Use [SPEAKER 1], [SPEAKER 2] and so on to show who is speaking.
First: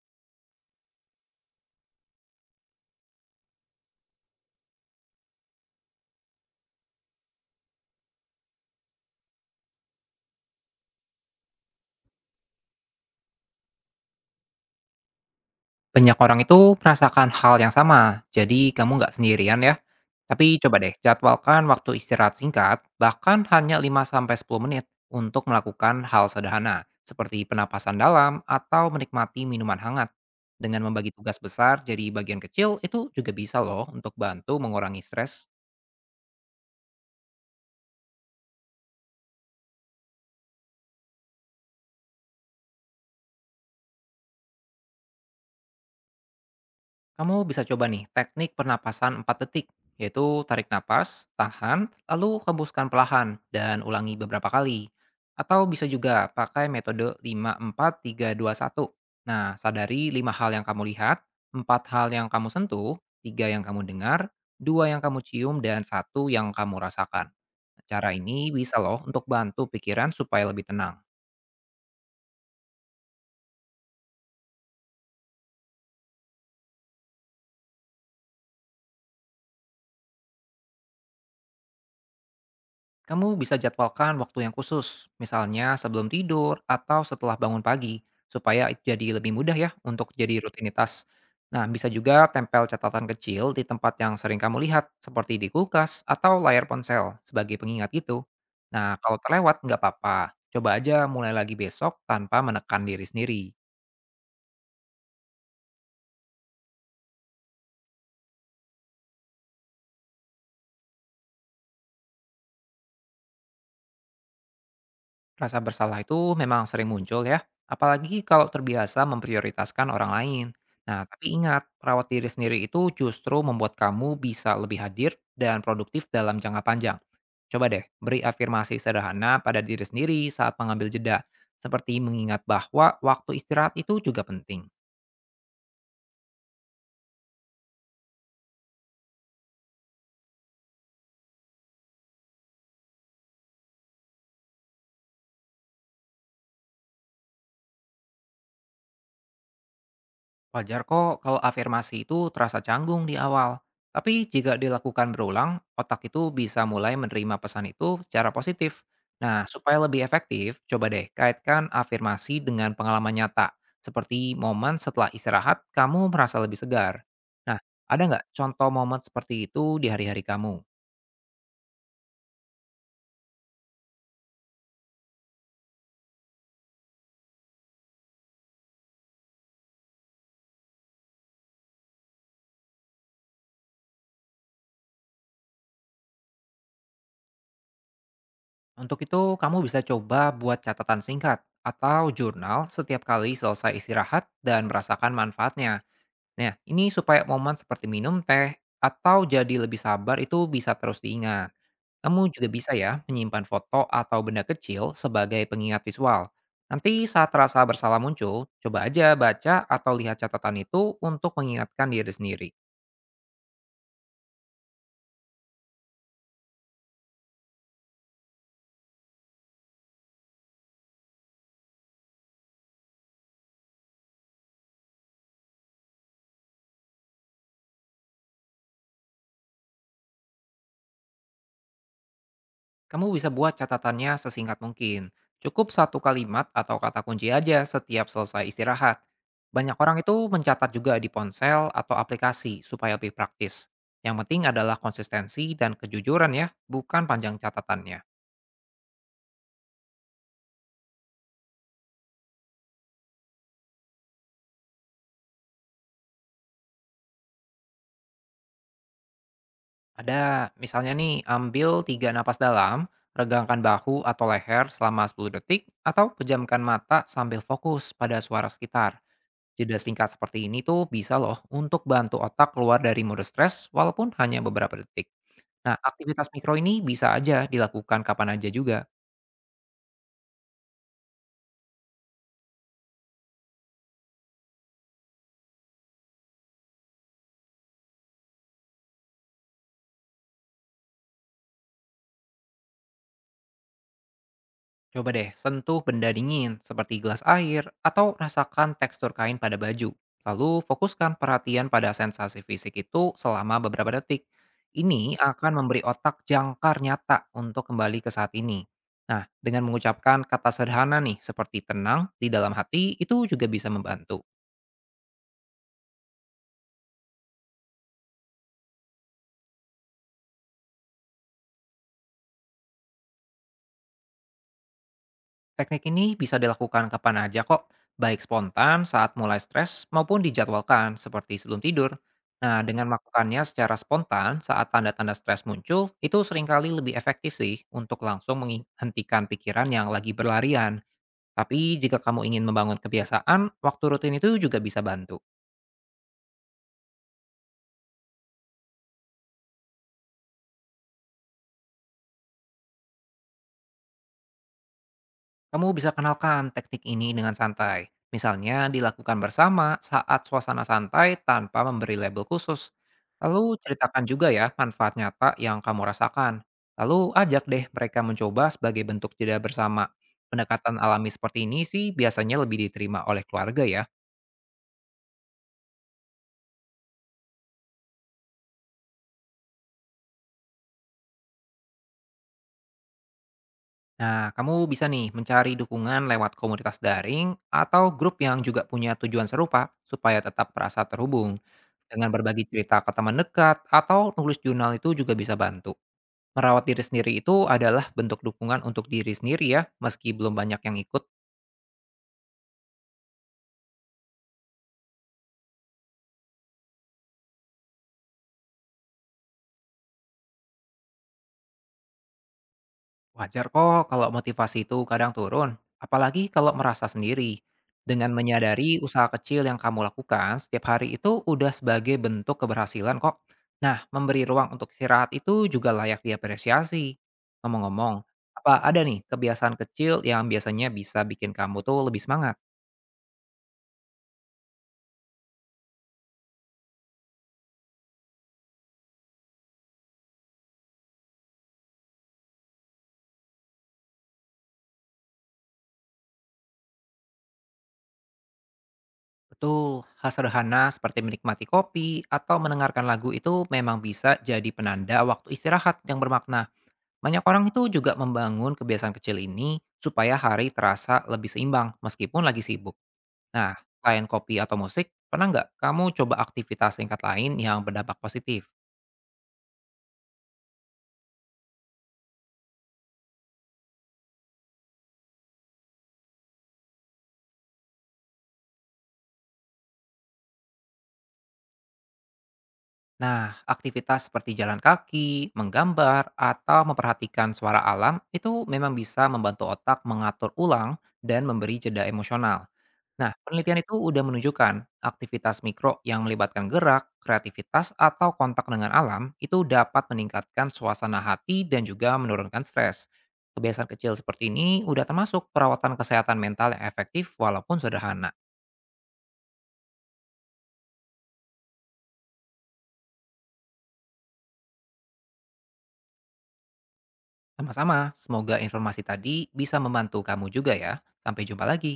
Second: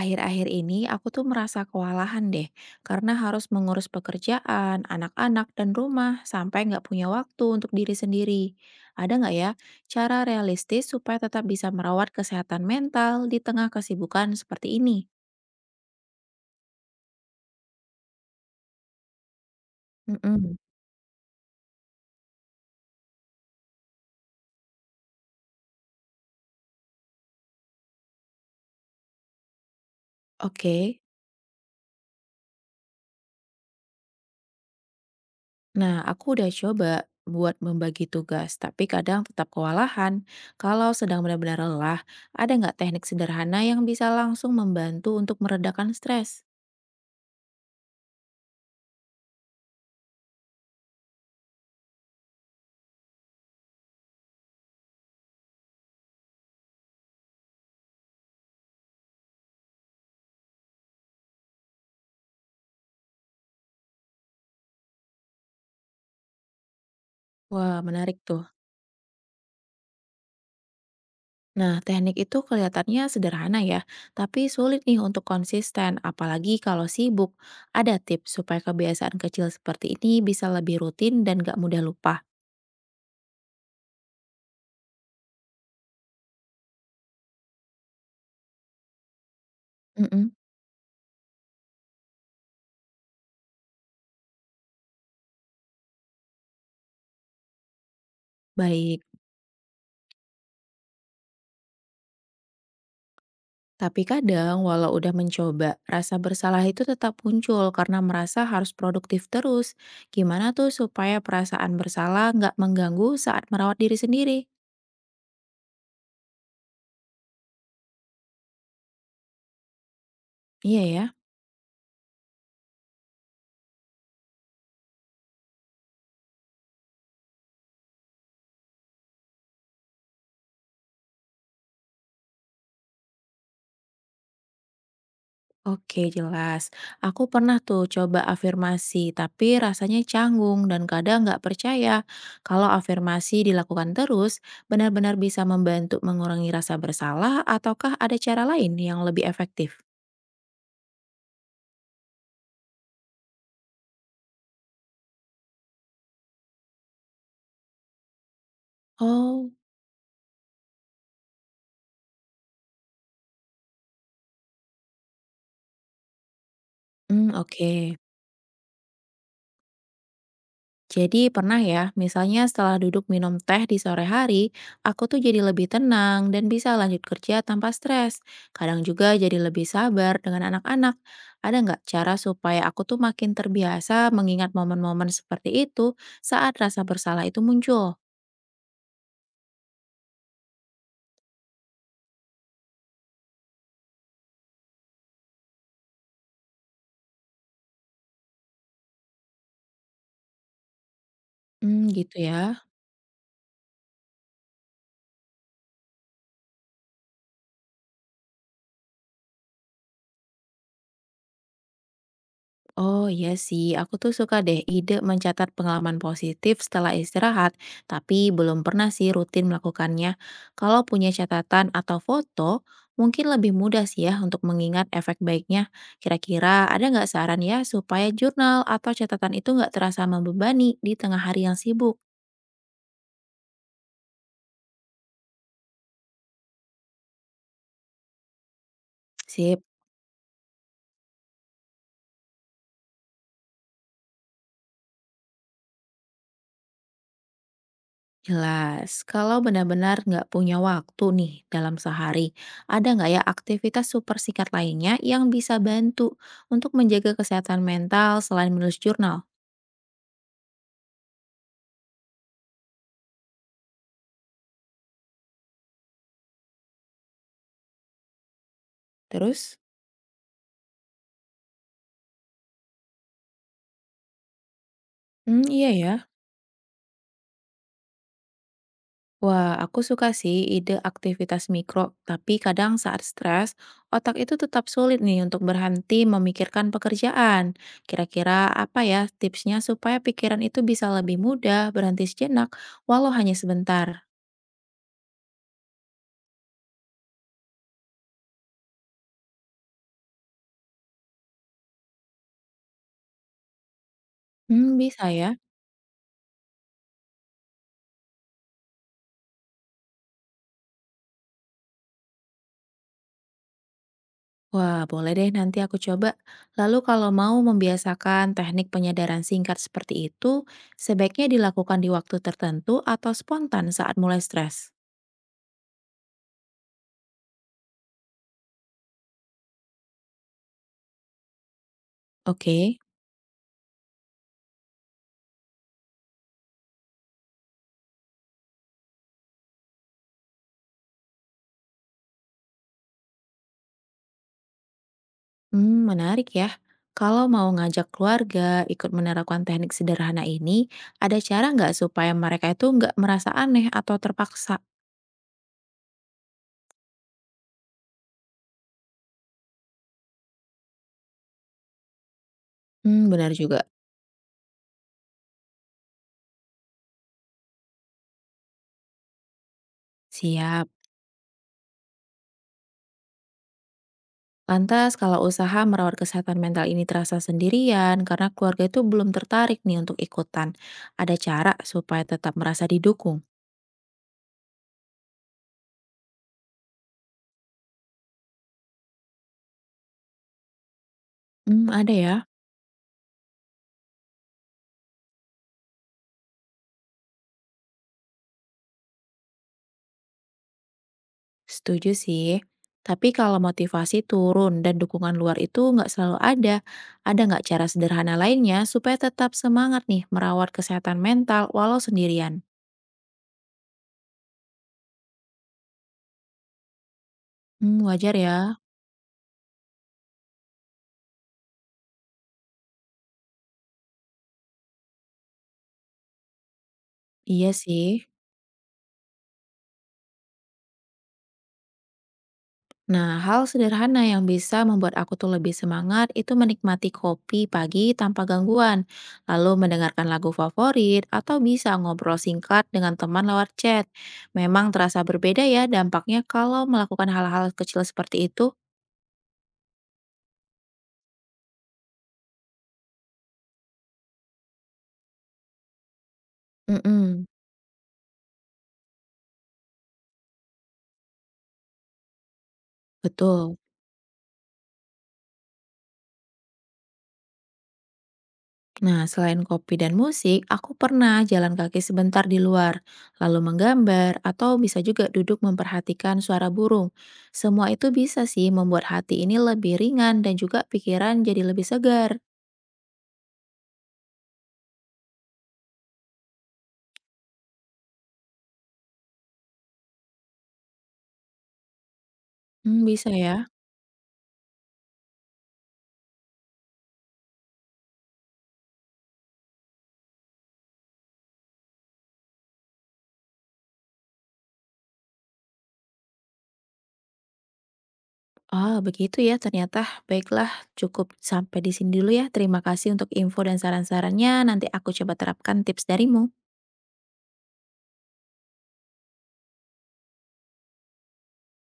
[SPEAKER 1] Akhir-akhir ini aku tuh merasa kewalahan deh, karena harus mengurus pekerjaan, anak-anak, dan rumah sampai nggak punya waktu untuk diri sendiri. Ada nggak ya cara realistis supaya tetap bisa merawat kesehatan mental di tengah kesibukan seperti ini?
[SPEAKER 2] Banyak orang itu merasakan hal yang sama, jadi kamu nggak sendirian ya.
[SPEAKER 1] Mm-mm.
[SPEAKER 2] Tapi coba deh, jadwalkan waktu istirahat singkat, bahkan hanya 5 sampai 10 menit untuk melakukan hal sederhana, seperti penapasan dalam atau menikmati minuman hangat.
[SPEAKER 1] Oke,
[SPEAKER 2] Dengan membagi tugas besar jadi bagian kecil, itu juga bisa loh untuk bantu mengurangi stres.
[SPEAKER 1] nah aku udah coba buat membagi tugas, tapi kadang tetap kewalahan. Kalau sedang benar-benar lelah, ada nggak teknik sederhana yang bisa langsung membantu untuk meredakan stres?
[SPEAKER 2] Kamu bisa coba nih teknik pernapasan 4 detik, yaitu tarik napas, tahan, lalu hembuskan perlahan, dan ulangi beberapa kali. Atau bisa juga pakai metode lima empat tiga dua satu. Nah, sadari lima hal yang kamu lihat, 4 hal yang kamu sentuh, 3 yang kamu dengar, 2 yang kamu cium, dan satu yang kamu rasakan.
[SPEAKER 1] Wah,
[SPEAKER 2] Cara
[SPEAKER 1] menarik tuh.
[SPEAKER 2] ini bisa loh untuk bantu pikiran supaya lebih tenang.
[SPEAKER 1] Nah, teknik itu kelihatannya sederhana ya, tapi sulit nih untuk konsisten, apalagi kalau sibuk. Ada tips supaya kebiasaan kecil seperti ini bisa lebih rutin dan gak mudah lupa.
[SPEAKER 2] Kamu bisa jadwalkan waktu yang khusus, misalnya sebelum tidur atau setelah bangun pagi, supaya jadi lebih mudah ya untuk
[SPEAKER 1] Mm-mm.
[SPEAKER 2] jadi rutinitas. Nah, bisa juga tempel catatan kecil di tempat yang sering kamu lihat, seperti di kulkas atau layar ponsel sebagai pengingat itu. Nah,
[SPEAKER 1] Baik,
[SPEAKER 2] kalau terlewat nggak apa-apa, coba aja mulai lagi besok tanpa menekan diri sendiri.
[SPEAKER 1] tapi kadang walau udah mencoba, rasa bersalah itu tetap muncul karena merasa harus produktif terus. Gimana tuh supaya perasaan bersalah nggak mengganggu saat merawat diri sendiri?
[SPEAKER 2] Rasa bersalah itu memang sering muncul ya, apalagi kalau terbiasa memprioritaskan orang lain.
[SPEAKER 1] Iya ya.
[SPEAKER 2] Nah, tapi ingat, perawat diri sendiri itu justru membuat kamu bisa lebih hadir dan produktif dalam jangka panjang. Coba deh, beri afirmasi sederhana pada diri sendiri saat mengambil jeda, seperti mengingat bahwa waktu istirahat itu juga penting.
[SPEAKER 1] Oke, jelas. Aku pernah tuh coba afirmasi, tapi rasanya canggung dan kadang nggak percaya kalau afirmasi dilakukan terus benar-benar bisa membantu mengurangi rasa bersalah ataukah ada cara lain yang lebih efektif?
[SPEAKER 2] Wajar kok kalau afirmasi itu terasa canggung di awal. Tapi jika dilakukan berulang, otak itu bisa mulai menerima pesan itu secara positif. Nah,
[SPEAKER 1] Oh,
[SPEAKER 2] supaya lebih efektif, coba deh kaitkan afirmasi dengan pengalaman nyata. Seperti momen setelah istirahat, kamu merasa lebih segar.
[SPEAKER 1] hmm,
[SPEAKER 2] Nah,
[SPEAKER 1] oke.
[SPEAKER 2] ada nggak contoh momen seperti itu di hari-hari kamu?
[SPEAKER 1] Jadi pernah ya, misalnya setelah duduk minum teh di sore hari, aku tuh jadi lebih tenang dan bisa lanjut kerja tanpa stres. Kadang juga jadi lebih sabar dengan anak-anak. Ada nggak cara supaya aku tuh makin terbiasa mengingat momen-momen seperti itu saat rasa bersalah itu muncul?
[SPEAKER 2] Untuk itu, kamu bisa coba buat catatan singkat atau jurnal setiap kali selesai istirahat dan merasakan manfaatnya. Nah, ini supaya momen seperti minum teh atau jadi lebih sabar itu bisa terus diingat.
[SPEAKER 1] Hmm, gitu
[SPEAKER 2] Kamu juga
[SPEAKER 1] ya.
[SPEAKER 2] bisa ya menyimpan foto atau benda kecil sebagai pengingat visual. Nanti saat rasa bersalah muncul, coba aja baca atau lihat catatan itu untuk mengingatkan diri sendiri.
[SPEAKER 1] Oh iya sih, aku tuh suka deh ide mencatat pengalaman positif setelah istirahat, tapi belum pernah sih rutin melakukannya. Kalau punya catatan atau foto, mungkin lebih mudah sih ya untuk mengingat efek baiknya. Kira-kira ada nggak saran ya supaya jurnal atau catatan itu nggak terasa membebani di tengah hari yang sibuk?
[SPEAKER 2] Kamu bisa buat catatannya sesingkat mungkin. Cukup satu kalimat atau kata kunci aja setiap selesai istirahat.
[SPEAKER 1] Sip.
[SPEAKER 2] Banyak orang itu mencatat juga di ponsel atau aplikasi supaya lebih praktis. Yang penting adalah konsistensi dan kejujuran ya, bukan panjang catatannya.
[SPEAKER 1] Jelas, kalau benar-benar nggak punya waktu nih dalam sehari, ada nggak ya aktivitas super singkat lainnya yang bisa bantu untuk menjaga kesehatan mental selain menulis jurnal?
[SPEAKER 2] Ada misalnya nih, ambil tiga napas dalam, regangkan bahu atau leher selama 10 detik, atau pejamkan mata sambil fokus pada suara sekitar.
[SPEAKER 1] Terus,
[SPEAKER 2] Jeda singkat seperti ini tuh bisa loh untuk bantu otak keluar dari mode stres walaupun hanya beberapa detik.
[SPEAKER 1] hmm, iya
[SPEAKER 2] Nah,
[SPEAKER 1] ya.
[SPEAKER 2] aktivitas mikro ini bisa aja dilakukan kapan aja juga.
[SPEAKER 1] Wah, aku suka sih ide aktivitas mikro, tapi kadang saat stres, otak itu tetap sulit nih untuk berhenti memikirkan pekerjaan. Kira-kira apa ya tipsnya supaya pikiran itu bisa lebih mudah berhenti sejenak, walau hanya sebentar?
[SPEAKER 2] Coba deh sentuh benda dingin seperti gelas air atau rasakan tekstur kain pada baju. Lalu fokuskan perhatian pada sensasi fisik itu selama beberapa detik.
[SPEAKER 1] Hmm, bisa
[SPEAKER 2] Ini
[SPEAKER 1] ya.
[SPEAKER 2] akan memberi otak jangkar nyata untuk kembali ke saat ini. Nah, dengan mengucapkan kata sederhana nih seperti tenang di dalam hati itu juga bisa membantu.
[SPEAKER 1] Wah, boleh deh nanti aku coba. Lalu kalau mau membiasakan teknik penyadaran singkat seperti itu, sebaiknya dilakukan di waktu tertentu atau spontan saat mulai stres.
[SPEAKER 2] Teknik ini bisa dilakukan kapan aja kok, baik spontan saat mulai stres maupun dijadwalkan seperti sebelum tidur. Nah,
[SPEAKER 1] Oke,
[SPEAKER 2] dengan melakukannya secara spontan saat tanda-tanda stres muncul, itu seringkali lebih efektif sih untuk langsung menghentikan pikiran yang lagi berlarian. Tapi jika kamu ingin membangun kebiasaan, waktu rutin itu juga bisa bantu.
[SPEAKER 1] hmm, menarik ya. Kalau mau ngajak keluarga ikut menerapkan teknik sederhana ini, ada cara nggak supaya mereka itu nggak merasa aneh atau terpaksa?
[SPEAKER 2] Kamu bisa kenalkan teknik ini dengan santai. Misalnya dilakukan bersama saat suasana santai tanpa memberi label khusus.
[SPEAKER 1] Hmm, benar
[SPEAKER 2] Lalu
[SPEAKER 1] juga.
[SPEAKER 2] ceritakan juga ya manfaat nyata yang kamu rasakan. Lalu ajak deh mereka mencoba sebagai bentuk jeda bersama.
[SPEAKER 1] Siap.
[SPEAKER 2] Pendekatan alami seperti ini sih biasanya lebih diterima oleh keluarga ya.
[SPEAKER 1] Lantas kalau usaha merawat kesehatan mental ini terasa sendirian karena keluarga itu belum tertarik nih untuk ikutan. Ada cara supaya tetap merasa didukung?
[SPEAKER 2] Nah, kamu bisa nih mencari dukungan lewat komunitas daring atau grup yang juga punya tujuan serupa supaya tetap merasa terhubung.
[SPEAKER 1] Hmm, ada
[SPEAKER 2] Dengan
[SPEAKER 1] ya.
[SPEAKER 2] berbagi cerita ke teman dekat atau nulis jurnal itu juga bisa bantu. Merawat diri sendiri itu adalah bentuk dukungan untuk diri sendiri ya, meski belum banyak yang ikut.
[SPEAKER 1] Setuju sih. Tapi kalau motivasi turun dan dukungan luar itu nggak selalu ada nggak cara sederhana lainnya supaya tetap semangat nih merawat kesehatan mental walau sendirian?
[SPEAKER 2] Wajar kok kalau motivasi itu kadang turun, apalagi kalau merasa sendiri.
[SPEAKER 1] Hmm,
[SPEAKER 2] Dengan
[SPEAKER 1] wajar ya.
[SPEAKER 2] menyadari usaha kecil yang kamu lakukan setiap hari itu udah sebagai bentuk keberhasilan kok. Nah, memberi ruang untuk istirahat itu juga layak diapresiasi.
[SPEAKER 1] Iya
[SPEAKER 2] Ngomong-ngomong,
[SPEAKER 1] sih.
[SPEAKER 2] apa ada nih kebiasaan kecil yang biasanya bisa bikin kamu tuh lebih semangat?
[SPEAKER 1] Nah, hal sederhana yang bisa membuat aku tuh lebih semangat itu menikmati kopi pagi tanpa gangguan, lalu mendengarkan lagu favorit, atau bisa ngobrol singkat dengan teman lewat chat. Memang terasa berbeda ya dampaknya kalau melakukan hal-hal kecil seperti itu.
[SPEAKER 2] Betul, hal sederhana seperti menikmati kopi atau mendengarkan lagu itu memang bisa jadi penanda waktu istirahat yang bermakna. Banyak
[SPEAKER 1] Mm-mm,
[SPEAKER 2] orang itu juga membangun kebiasaan kecil ini supaya hari terasa lebih seimbang meskipun lagi sibuk. Nah,
[SPEAKER 1] betul.
[SPEAKER 2] selain kopi atau musik, pernah nggak kamu coba aktivitas singkat lain yang berdampak positif?
[SPEAKER 1] Nah, selain kopi dan musik, aku pernah jalan kaki sebentar di luar, lalu menggambar, atau bisa juga duduk memperhatikan suara burung. Semua itu bisa sih membuat hati ini lebih ringan dan juga pikiran jadi lebih segar.
[SPEAKER 2] Nah, aktivitas seperti jalan kaki, menggambar, atau memperhatikan suara alam itu memang bisa membantu otak mengatur ulang dan memberi jeda emosional.
[SPEAKER 1] Hmm, bisa
[SPEAKER 2] Nah,
[SPEAKER 1] ya.
[SPEAKER 2] penelitian itu udah menunjukkan aktivitas mikro yang melibatkan gerak, kreativitas, atau kontak dengan alam itu dapat meningkatkan suasana hati dan juga menurunkan stres. Kebiasaan kecil seperti ini udah termasuk perawatan kesehatan mental yang efektif walaupun sederhana.
[SPEAKER 1] Oh, begitu ya ternyata. Baiklah, cukup sampai di sini dulu ya. Terima kasih untuk info dan saran-sarannya. Nanti aku coba terapkan tips darimu.
[SPEAKER 2] Sama-sama, semoga informasi tadi bisa membantu kamu juga ya. Sampai jumpa lagi.